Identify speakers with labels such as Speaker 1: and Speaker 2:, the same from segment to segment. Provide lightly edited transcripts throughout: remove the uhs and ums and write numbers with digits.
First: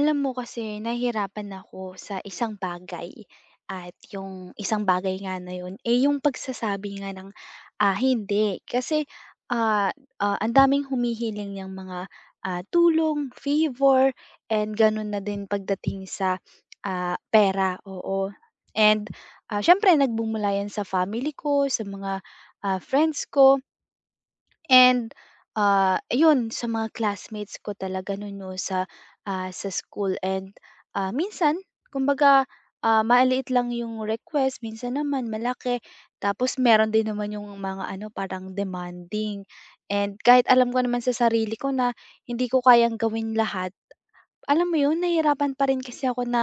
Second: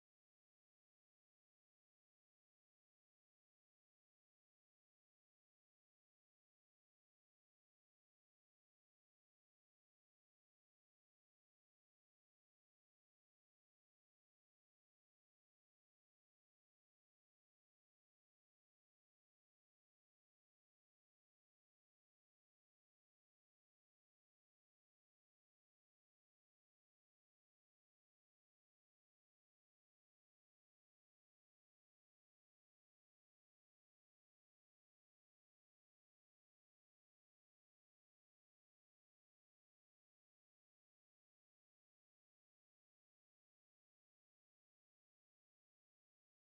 Speaker 1: Alam mo kasi nahihirapan ako sa isang bagay at yung isang bagay nga na yun, eh, yung pagsasabi nga ng, hindi. Kasi, ah, ang daming humihiling niyang mga, tulong, favor, and gano'n na din pagdating sa, pera, oo. And, siyempre nagbumula yan sa family ko, sa mga, friends ko. And, ayun sa mga classmates ko talaga nun 'no sa, sa school and, minsan kumbaga, maliit lang yung request, minsan naman malaki. Tapos meron din naman yung mga ano parang demanding and kahit alam ko naman sa sarili ko na hindi ko kayang gawin lahat, alam mo yun, nahihirapan pa rin kasi ako na,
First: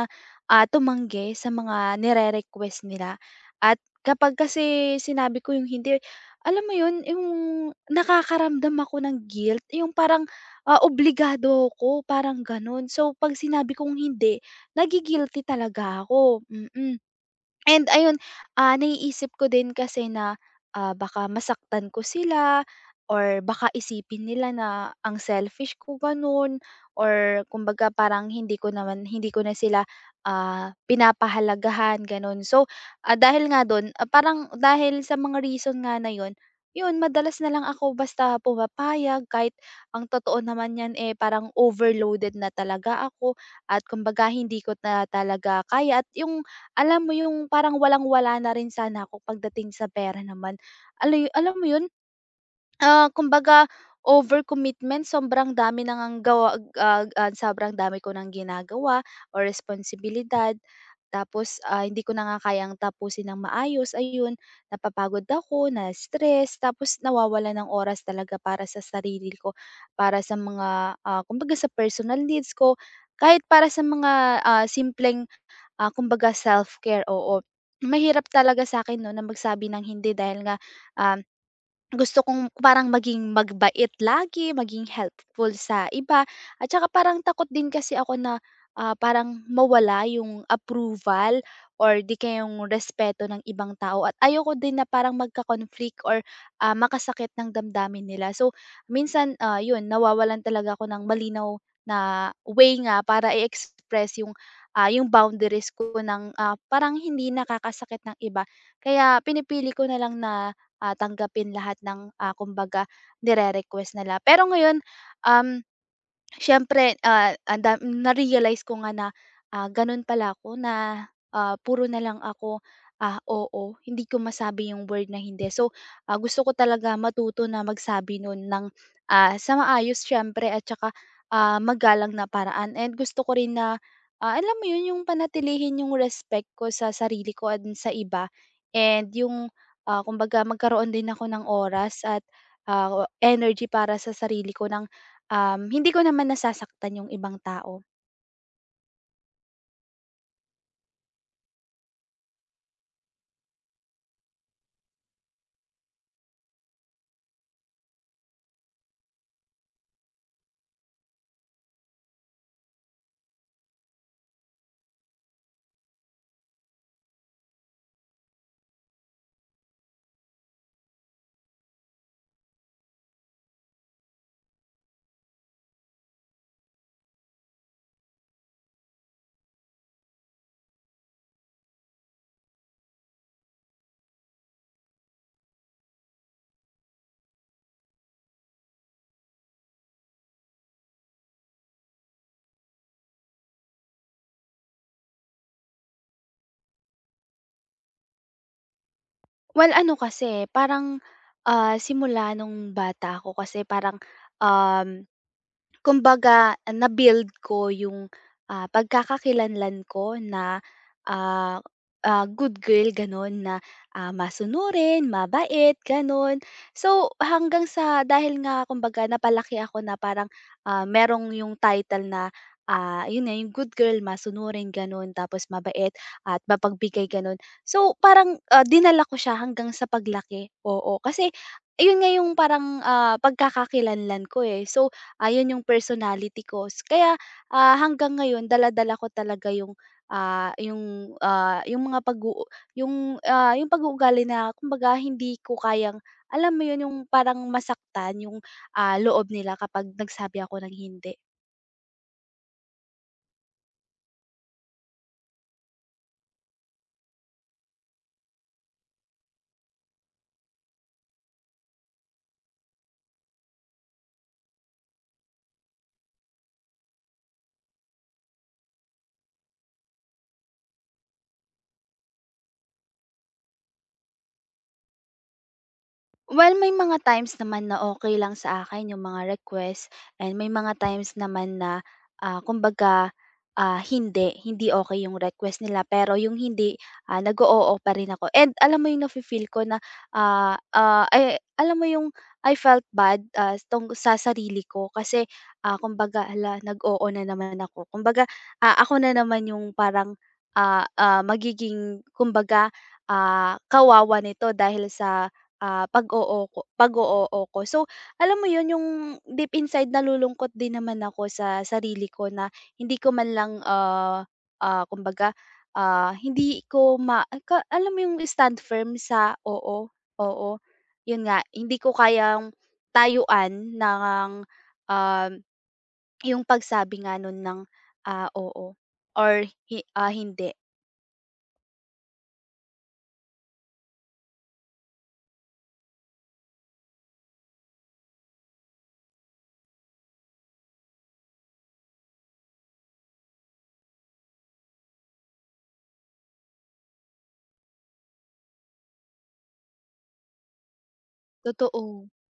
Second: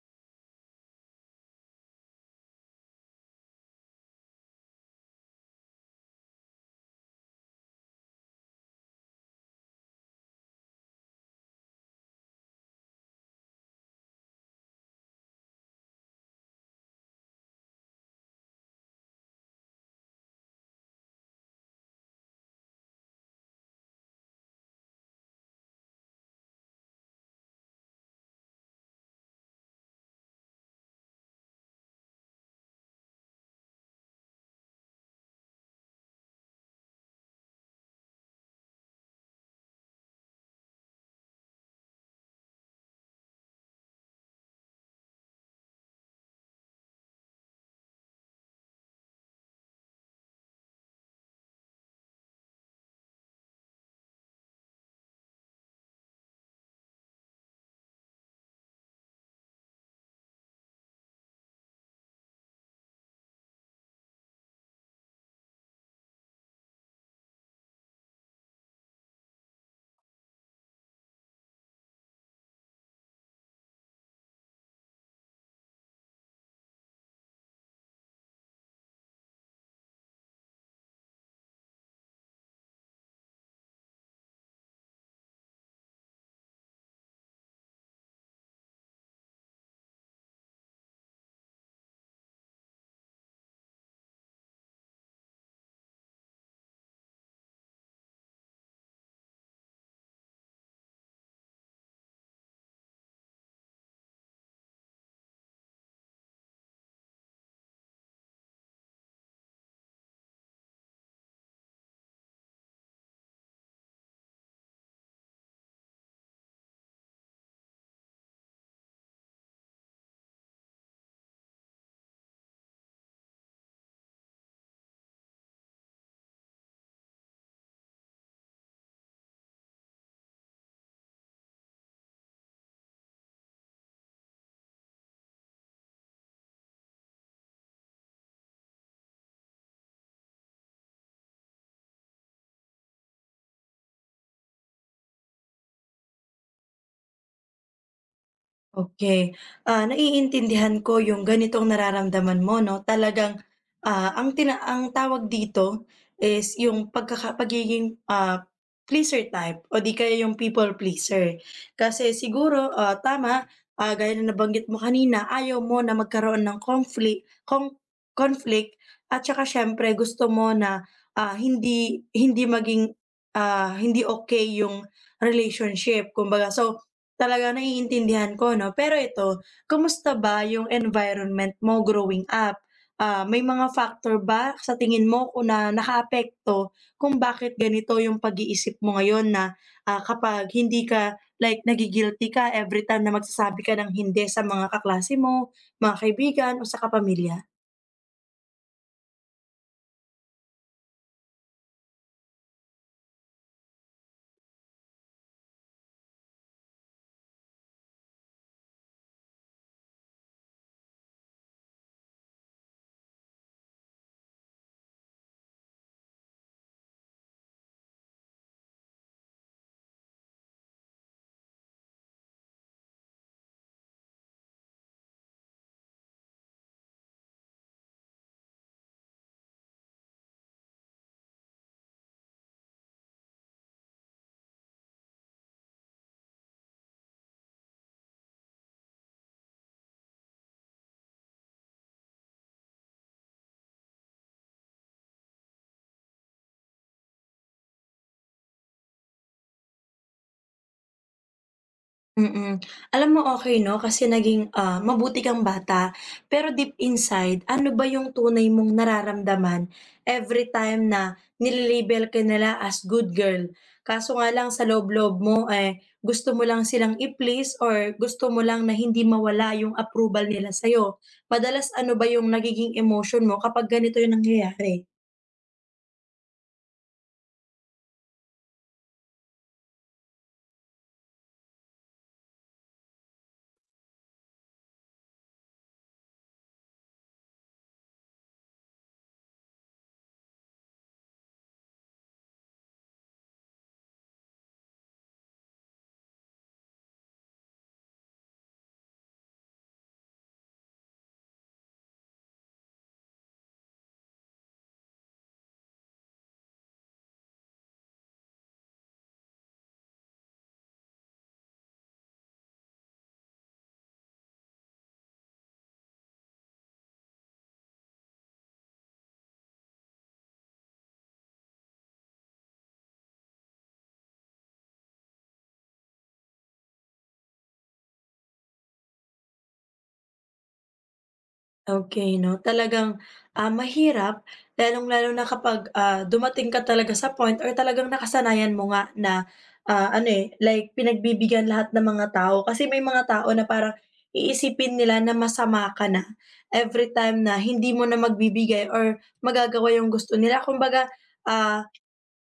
Speaker 1: tumanggi sa mga nire-request nila at kapag kasi sinabi ko yung hindi, alam mo yun, yung nakakaramdam ako ng guilt, yung parang, obligado ako, parang gano'n. So, 'pag sinabi kong hindi, nagi-guilty talaga ako, And ayun, naiisip ko din kasi na, baka masaktan ko sila or baka isipin nila na ang selfish ko, gano'n or kumbaga parang hindi ko naman hindi ko na sila, pinapahalagahan gano'n. So, dahil nga do'n, parang dahil sa mga reason nga na 'yun, 'yun madalas na lang ako basta pumapayag kahit ang totoo naman niyan, eh, parang overloaded na talaga ako at kumbaga hindi ko na talaga kaya at yung alam mo yung parang walang-wala na rin sana ako pagdating sa pera naman. Aluy alam mo 'yun? Kumbaga overcommitment, sobrang dami na ngang gawa sobrang dami ko ng ginagawa o responsibilidad. Tapos, hindi ko na nga kayang tapusin ng maayos, ayun, napapagod ako, na-stress, tapos nawawala ng oras talaga para sa sarili ko, para sa mga, kumbaga sa personal needs ko, kahit para sa mga simpleng, kumbaga self-care, oo. Mahirap talaga sa akin 'no na magsabi ng hindi dahil nga, ah gusto kong parang maging magbait lagi, maging helpful sa iba at saka parang takot din kasi ako na, parang mawala yung approval or 'di kaya yung respeto ng ibang tao at ayoko din na parang magka-conflict or, makasakit ng damdamin nila. So, minsan, yun nawawalan talaga ako ng malinaw na way nga para i-express yung, yung boundaries ko ng, parang hindi nakakasakit ng iba. Kaya pinipili ko na lang na tanggapin lahat ng, kumbaga nire-request nila. Pero ngayon, um, siyempre, ah, ang da na-realize ko nga na, gano'n pala ako na, puro na lang ako, oo. Hindi ko masabi yung word na hindi. So, gusto ko talaga matuto na magsabi nun ng, sa maayos siyempre at saka, magalang na paraan and gusto ko rin na, alam mo yun, yung panatilihin yung respect ko sa sarili ko at sa iba and yung, kumbaga magkaroon din ako ng oras at, energy para sa sarili ko ng hindi ko naman nasasaktan yung ibang tao.
Speaker 2: Okay. Naiintindihan ko yung ganitong nararamdaman mo 'no. Talagang, ang tawag dito is yung pagiging, pleaser type o di kaya yung people pleaser. Kasi siguro, tama, gaya na nabanggit mo kanina, ayaw mo na magkaroon ng conflict at saka siyempre gusto mo na, hindi hindi maging, hindi okay yung relationship kumbaga. So talagang naiintindihan ko 'no. Pero ito, kumusta ba yung environment mo growing up? Ah, may mga factor ba sa tingin mo kung na nakaapekto kung bakit ganito yung pag-iisip mo ngayon na, kapag hindi ka like nagi-guilty ka every time na magsasabi ka ng hindi sa mga kaklase mo, mga kaibigan o sa kapamilya?
Speaker 1: Well, ano kasi, parang, simula nung bata ako kasi parang, um kumbaga na-build ko yung, pagkakakilanlan ko na, ah, good girl gano'n na, masunurin, mabait gano'n. So hanggang sa dahil nga kumbaga napalaki ako na parang, merong yung title na, yun na yung good girl, masunurin gano'n, tapos mabait at mapagbigay gano'n. So parang, dinala ko siya hanggang sa paglaki, oo. Kasi ayun nga yung parang, pagkakakilanlan ko, eh. So ayun yung personality ko s kaya, hanggang ngayon dala-dala ko talaga yung, ah, yung, ah, yung mga pag yung pag-uugali na kumbaga hindi ko kayang alam mo yun yung parang masaktan yung, loob nila kapag nagsabi ako ng hindi.
Speaker 2: Mm. Alam mo okey 'no, kasi naging, mabuti kang bata, pero deep inside, ano ba yung tunay mong nararamdaman every time na nile-label ka nila as good girl. Kaso nga lang sa loob-loob mo, eh, gusto mo lang silang i-please or gusto mo lang na hindi mawala yung approval nila sa'yo. Madalas ano ba yung nagiging emotion mo kapag ganito yung nangyayari?
Speaker 1: Well, may mga times naman na okay lang sa akin yung mga request and may mga times naman na, kumbaga, hindi okay yung request nila pero yung hindi, nag oo pa rin ako and alam mo yung nafi-feel ko na, ay alam mo yung I felt bad, tungkol sa sarili ko kasi, kumbaga, hala nag-oo na naman ako. Kumbaga, ako na naman yung parang, magiging kumbaga, kawawa nito dahil sa 'pag oo ko. So, alam mo 'yun, yung deep inside nalulungkot din naman ako sa sarili ko na hindi ko man lang, kumbaga, hindi ko ma ka alam mo yung stand firm sa oo, oo. 'Yun nga, hindi ko kayang tayuan ng, um, yung pagsabi nga nun ng, oo or hindi.
Speaker 2: Okay 'no, talagang, mahirap lalong-lalo na kapag, dumating ka talaga sa point or talagang nakasanayan mo nga na, ano, eh, like pinagbibigyan lahat ng mga tao. Kasi may mga tao na parang iisipin nila na masama ka na every time na hindi mo na magbibigay or magagawa yung gusto nila. Kumbaga, ah
Speaker 1: Totoo.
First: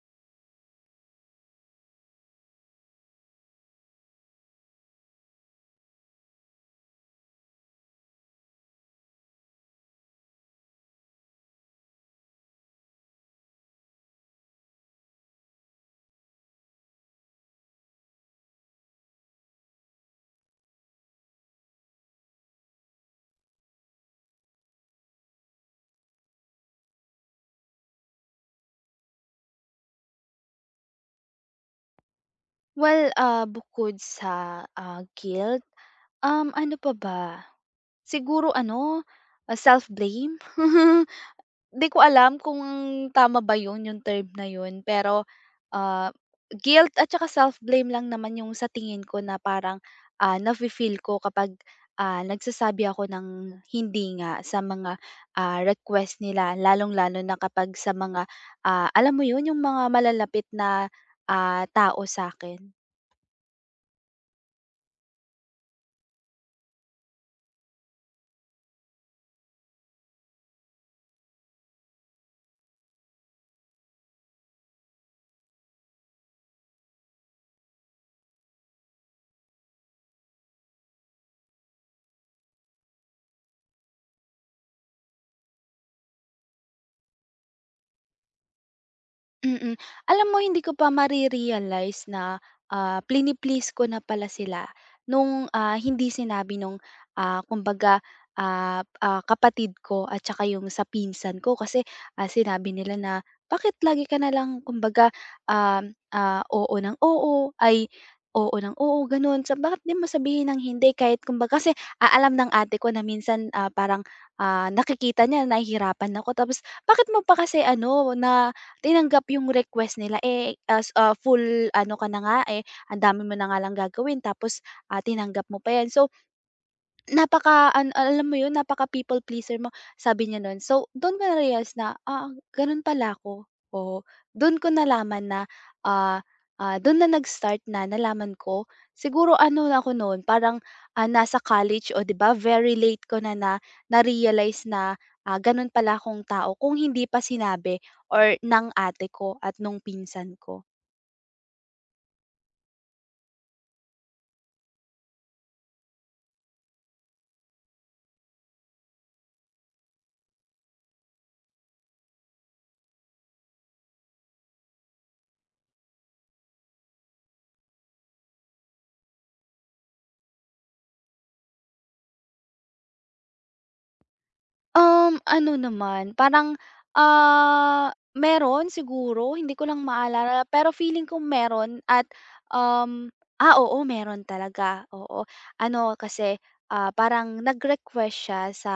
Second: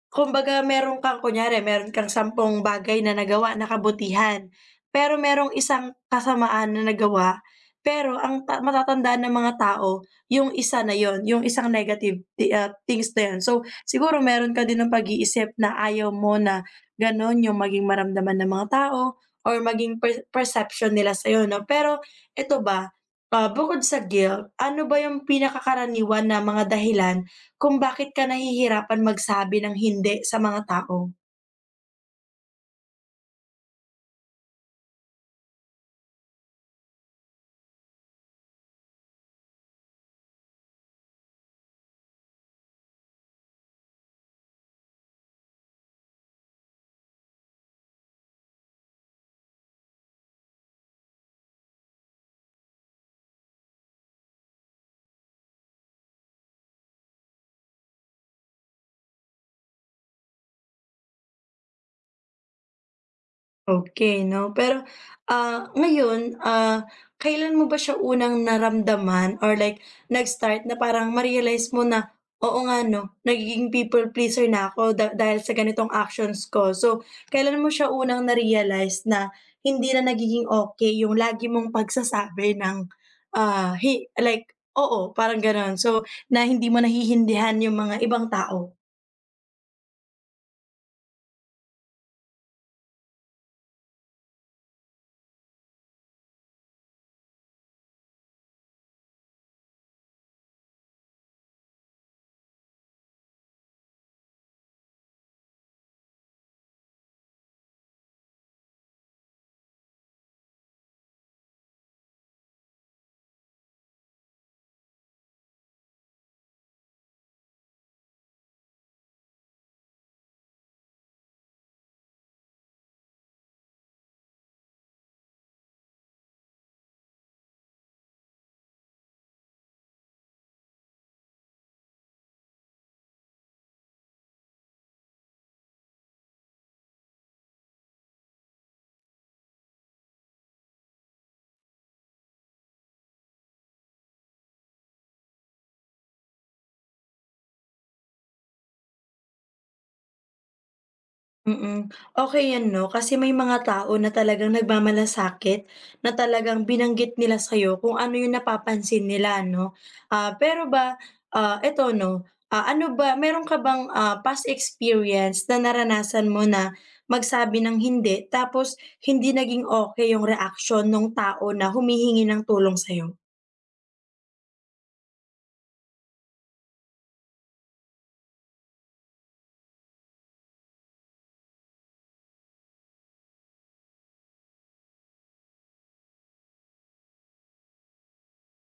Speaker 2: Kumbaga meron kang kunyari meron kang sampung bagay na nagawa na kabutihan, pero merong isang kasamaan na nagawa, pero ang matatandaan ng mga tao yung isa na yon, yung isang negative things na yun. So siguro meron ka din ng pag-iisip na ayaw mo na gano'n yung maging maramdaman ng mga tao or maging perception nila sa'yo 'no. Pero eto ba, bukod sa guilt, ano ba yung pinakakaraniwan na mga dahilan kung bakit ka nahihirapan magsabi ng hindi sa mga tao?
Speaker 1: Well, bukod sa, guilt, ano pa ba? Siguro ano, self-blame? Hindi ko alam kung tama ba 'yun, yung term na 'yun, pero, ah, guilt at saka self-blame lang naman yung sa tingin ko na parang, nafi-feel ko kapag, nagsasabi ako ng hindi nga sa mga, request nila lalong-lalo na kapag sa mga, alam mo 'yun, yung mga malalapit na, tao sa akin.
Speaker 2: Okey 'no, pero, ngayon, kailan mo ba siya unang naramdaman or like nag-start na parang ma-realize mo na, "Oo nga 'no, nagiging people pleaser na ako dahil sa ganitong actions ko." So kailan mo siya unang na-realize na hindi na nagiging okey yung lagi mong pagsasabi ng, like oo, parang gano'n. So na hindi mo nahihindihan yung mga ibang tao?
Speaker 1: Mm. Alam mo hindi ko pa mare-realize na, plini-please ko na pala sila nung, hindi sinabi nung, kumbaga, kapatid ko at saka yung sa pinsan ko kasi, sinabi nila na, "Bakit lagi ka na lang kumbaga, oo ng oo, ay oo ng oo," gano'n. "Sa bakit 'di mo sabihin ng hindi kahit kumbaga" kasi, alam ng ate ko na minsan, parang, nakikita niya nahihirapan ako tapos, "Bakit mo pa kasi ano na tinanggap yung request nila, eh, as full ano ka na nga, eh, ang dami mo na nga lang gagawin tapos, tinanggap mo pa yan. So, Napaka an alam mo yun, napaka people pleaser mo, sabi niya nun. So, dun ko na-realize na, ganon pala ako. Oo, dun ko nalaman na, ah, don na nag-start na nalaman ko. Siguro ano na ako nun, parang, nasa college o 'di ba very late ko na na na-realize na, ganon pala akong tao kung hindi pa sinabi or ng ate ko at nung pinsan ko.
Speaker 2: Mm, okey yan 'no, kasi may mga tao na talagang nagmamalasakit, na talagang binanggit nila sa'yo kung ano yung napapansin nila 'no. Ah, pero ba, eto 'no, ano ba, meron ka bang, past experience na naranasan mo na magsabi ng hindi tapos hindi naging okey yung reaksyon nung tao na humihingi ng tulong sa'yo?
Speaker 1: Ano naman, parang, meron siguro, hindi ko lang maalala, pero feeling ko meron at, oo, meron talaga, oo. Ano kasi, parang nag-request siya sa,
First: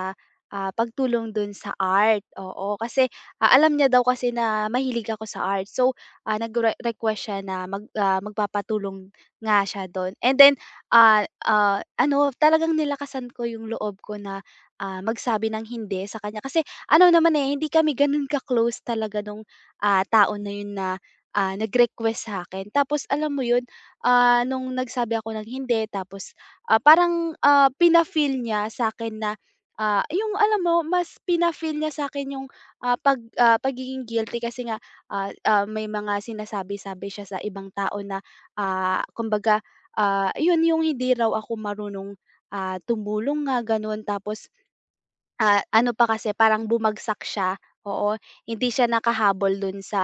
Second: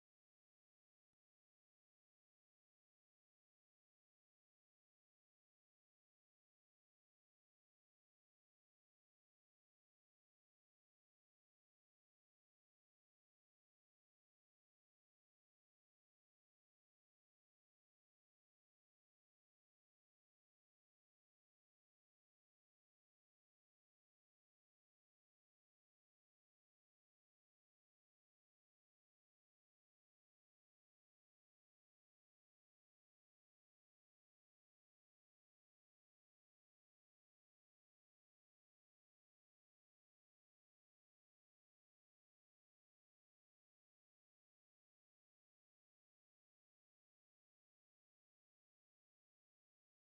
Speaker 1: pagtulong dun sa art, oo. Kasi, alam niya daw kasi na mahilig ako sa art. So, nagre-request siya na magpapatulong nga siya dun and then, ano, talagang nilakasan ko yung loob ko na magsabi ng hindi sa kanya. Kasi ano naman, eh, hindi kami gano'n ka-close talaga nung, tao na 'yun na, nag-request sa akin. Tapos alam mo 'yun, nung nagsabi ako ng hindi tapos, parang, pina-feel niya sa'kin na, 'yung alam mo mas pina-feel niya sa akin 'yung, pagiging guilty kasi nga, may mga sinasabi-sabi siya sa ibang tao na, kumbaga, 'yun 'yung hindi raw ako marunong, tumulong nga gano'n. Tapos ano pa kasi parang bumagsak siya, oo. Hindi siya nakahabol dun sa,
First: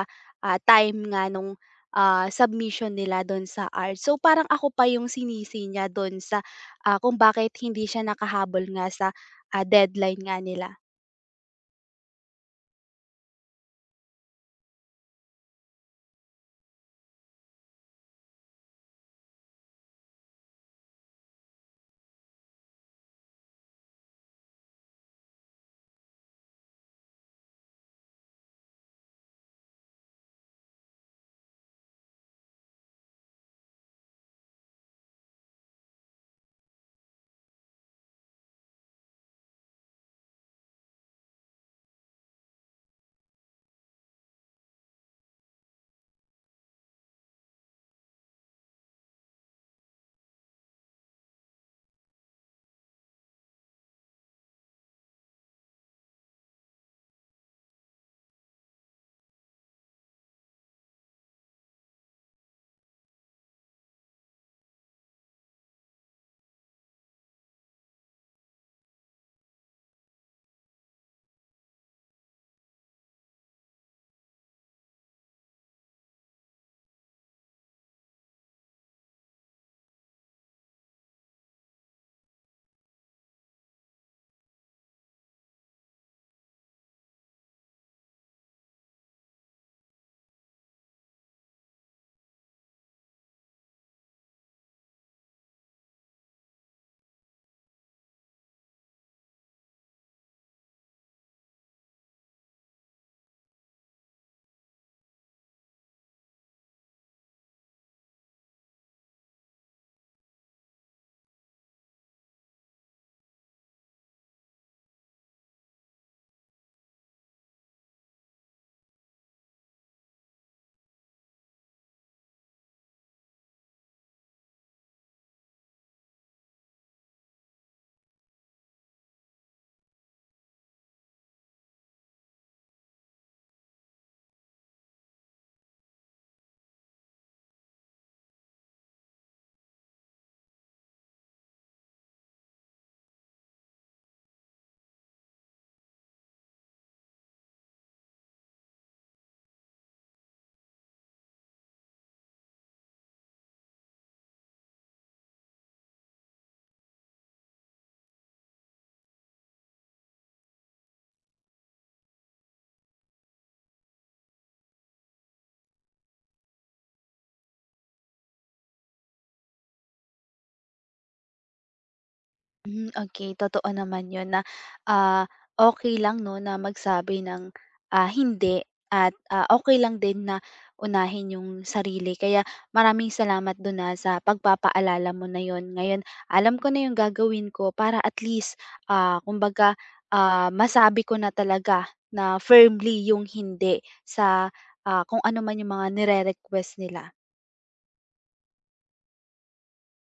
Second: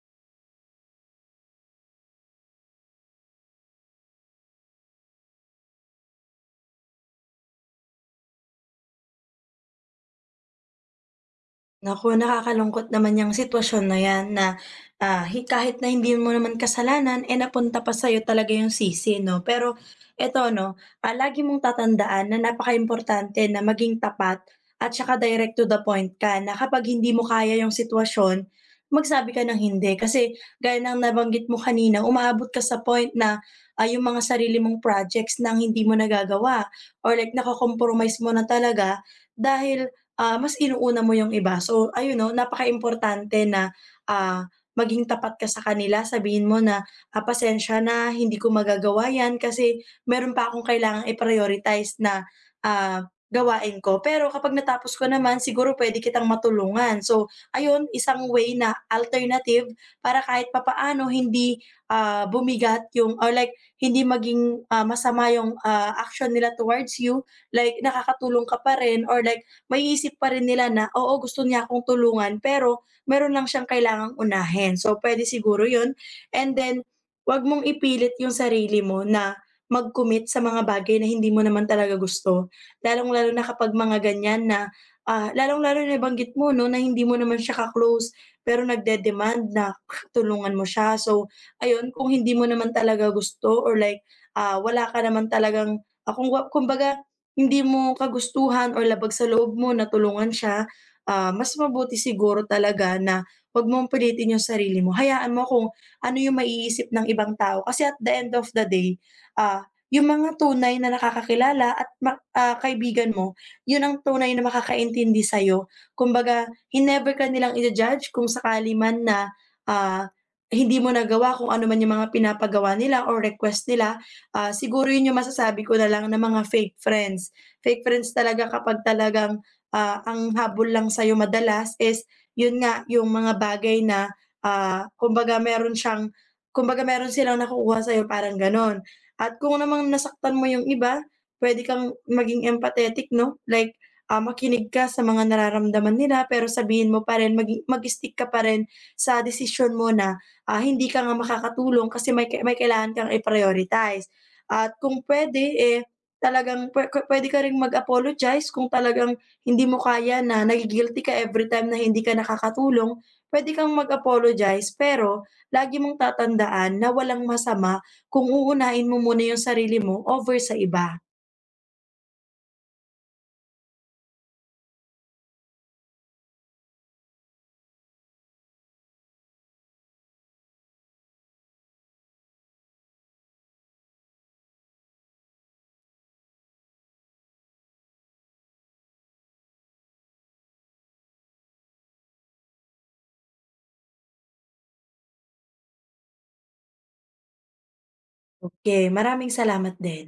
Speaker 1: time nga nung, submission nila dun sa art. So, parang ako pa yung sinisi niya dun sa, kung bakit hindi siya nakahabol nga sa, deadline nga nila.
Speaker 2: Naku, nakakalungkot naman yung sitwasyon na 'yan na, kahit na hindi mo naman kasalanan, eh, napunta pa sa'yo talaga 'yung sisi 'no. Pero eto 'no, lagi mong tatandaan na napakaimportante na maging tapat at saka direct to the point ka na kapag hindi mo kaya 'yung sitwasyon, magsabi ka ng hindi. Kasi gaya ng nabanggit mo kanina, umaabot ka sa point na, 'yung mga sarili mong projects ng hindi mo nagagawa or like nako-compromise mo na talaga dahil mas inuuna mo yung iba. So ayun 'no, napakaimportante na, ah, maging tapat ka sa kanila. Sabihin mo na, "Ah, pasensya na hindi ko magagawa 'yan kasi meron pa akong kailangang i-prioritize na, gawain ko. Pero kapag natapos ko naman siguro puwede kitang matulungan." So ayun, isang way na alternative para kahit papaano hindi, bumigat yung or like hindi maging, masama yung, action nila towards you. Like nakakatulong ka pa rin or like maiisip pa rin nila na, oo gusto niya akong tulungan pero meron lang siyang kailangang unahin. So pwede siguro 'yun and then 'wag mong ipilit yung sarili mo na mag-commit sa mga bagay na hindi mo naman talaga gusto. Lalong-lalo na kapag mga ganiyan na, lalong-lalo na nabanggit mo 'no na hindi mo naman siya ka-close pero nagde-demand na tulungan mo siya. So ayun, kung hindi mo naman talaga gusto or like, wala ka naman talagang, kung wa kumbaga hindi mo kagustuhan or labag sa loob mo na tulungan siya, mas mabuti siguro talaga na 'wag mong pilitin yung sarili mo. Hayaan mo kung ano yung maiisip ng ibang tao kasi at the end of the day, ah, yung mga tunay na nakakakilala at kaibigan mo, yun ang tunay na makakaintindi sa'yo. Kumbaga, hinever ka nilang ija-judge kung sakali man na, ah, hindi mo nagawa kung ano man yung mga pinapagawa nila or request nila, siguro yun yung masasabi ko na lang na mga fake friends. Fake friends talaga kapag talagang, ang habol lang sa'yo madalas is yun nga, yung mga bagay na, kumbaga meron siyang kumbaga meron silang nakukuha sa'yo parang gano'n. At kung namang nasaktan mo yung iba, puwede kang maging empathetic 'no, like, makinig ka sa mga nararamdaman nila pero sabihin mo pa rin mag-stick ka pa rin sa desisyon mo na, hindi ka nga makakatulong kasi may kailangan kang i-prioritize. At kung pwede eh, talagang puwede ka ring mag-apologize kung talagang hindi mo kaya na nagi ka every time na hindi ka nakakatulong, pwede kang mag-apologize. Pero lagi mong tatandaan na walang masama kung uunahin mo muna yung sarili mo over sa iba.
Speaker 1: Hmm. Okay, totoo naman 'yun na, ah, okay lang 'no na magsabi ng, hindi at, okay lang din na unahin yung sarili. Kaya maraming salamat do'n, na sa pagpapaalala mo na 'yun. Ngayon alam ko na yung gagawin ko para at least, kumbaga, masabi ko na talaga na firmly yung hindi sa, kung ano man yung mga nire-request nila.
Speaker 2: Okay, maraming salamat din.